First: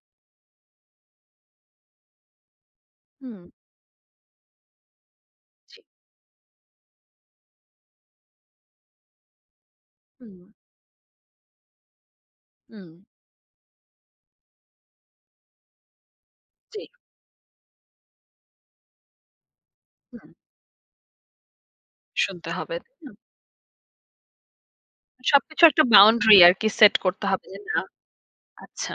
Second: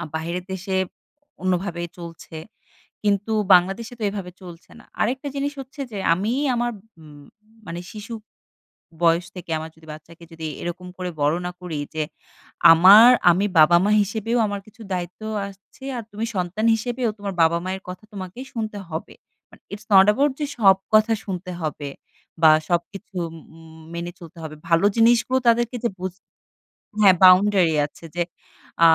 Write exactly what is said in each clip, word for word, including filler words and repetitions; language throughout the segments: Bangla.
আ বাহিরের দেশে অন্যভাবে চলছে। কিন্তু হুম। বাংলাদেশে তো এভাবে চলছে না। আরেকটা জিনিস জি। হচ্ছে যে, আমি আমার মু মানে শিশু বয়স থেকে আমার যদি বাচ্চাকে হুম। যদি এরকম করে বড় না করি যে উম আমার আমি বাবা-মা হিসেবেও আমার কিছু দায়িত্বও আসছে, আর তুমি সন্তান জি। হিসেবেও তোমার বাবা-মায়ের কথা তোমাকে শুনতে হবে। But it's not who, hmm. About যে সব কথা শুনতে হবে শুনতে বা হবে, সবকিছু হুম। উম মেনে চলতে হবে। ভালো জিনিসগুলো সবকিছুর তাদেরকে একটা যে বুঝ বাউন্ডারি আরকি সেট হ্যাঁ, করতে হবে না যে বাউন্ডারি না আছে যে, আ আচ্ছা।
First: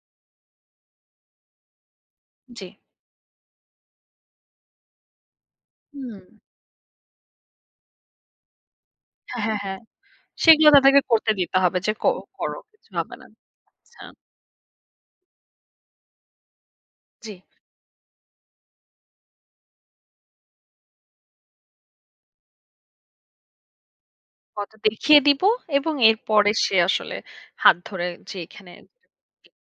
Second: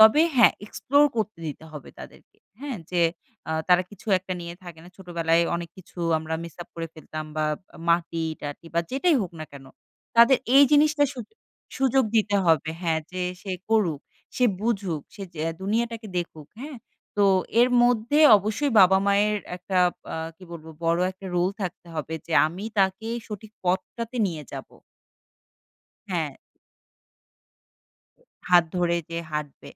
তবে হ্যাঁ, এক্সপ্লোর করতে দিতে হবে তাদেরকে। জি। হ্যাঁ? যে আ তারা কিছু একটা নিয়ে থাকে না। ছোটবেলায় অনেক কিছু আমরা হুম। মিস আপ করে ফেলতাম বা মাটি-টাটি বা যেটাই হোক হ্যাঁ, না হ্যাঁ, কেনো হ্যাঁ। তাদের এই সেগুলা তাদেরকে জিনিসটা করতে সুদু দিতে হবে। যে, সুযোগ "ক দিতে করো হবে। কিছু হ্যাঁ, হবে যে না।" সে করুক, আচ্ছা। সে বুঝুক, সে যে দুনিয়াটাকে দেখুক। হ্যাঁ? তো জি। এর মধ্যে অবশ্যই বাবা-মায়ের একটা আ কি বলবো? বড় একটা রোল থাকতে হবে যে আমি তাকে সঠিক পথটাতে নিয়ে যাবো। হয়তো দেখিয়ে দিবো এবং হ্যাঁ। এরপরে সে আসলে হাত ধরে হাত যেইখানে যেটা ধরে যে ঠিক হাঁটবে।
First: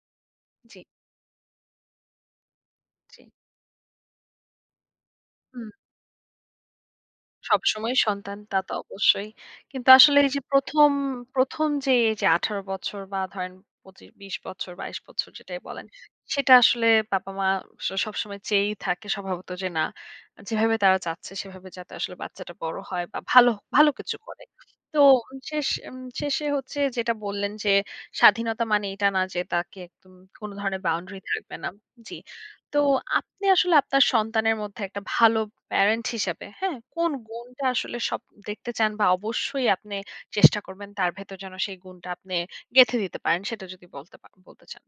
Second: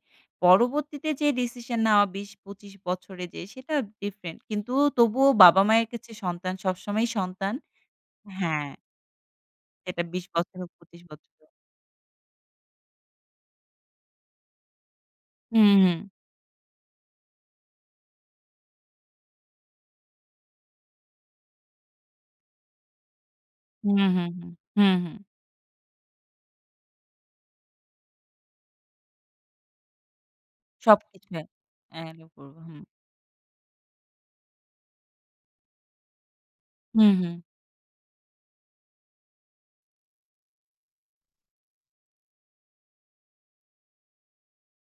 জি। পরবর্তীতে যে ডিসিশন নেওয়া বিশ-পচিশ বছরে জি। যে সেটা ডিফারেন্ট। কিন্তু তবুও হুম। বাবা-মায়ের কাছে সন্তান সবসময়ই সন্তান সবসময়ই সন্তান তা হ্যাঁ। তো অবশ্যই। কিন্তু এটা আসলে বিশ এই যে বছর হোক প্রথম পঁচিশ বছর হোক। প্রথম যে এই যে আঠারো বছর বা ধরেন পঁচিশ-বিশ বছর বাইশ বছর যেটাই হুম, বলেন হুম। সেটা আসলে পাপা-মা স সবসময় চেয়েই থাকে স্বভাবত যে না যেভাবে তারা চাচ্ছে সেভাবে যাতে আসলে বাচ্চাটা বড় হয় বা ভালো ভালো হুম, কিছু হুম, করে। হুম, হুম, তো হুম। শেষ উম শেষে হচ্ছে যেটা বললেন যে স্বাধীনতা মানে এটা না যে তাকে একদম কোনো ধরনের বাউন্ডারি সবকিছু হ্যাঁ, থাকবে না জি। এলাউ করব তো হুম। আপনি আসলে আপনার সন্তানের মধ্যে একটা ভালো প্যারেন্ট হিসেবে, হ্যাঁ? কোন হুম, হুম। গুণটা আসলে সব দেখতে চান বা অবশ্যই আপনে চেষ্টা করবেন তার ভেতর যেন সেই গুণটা আপনি গেঁথে দিতে পারেন? সেটা যদি বলতে পা বলতে চান।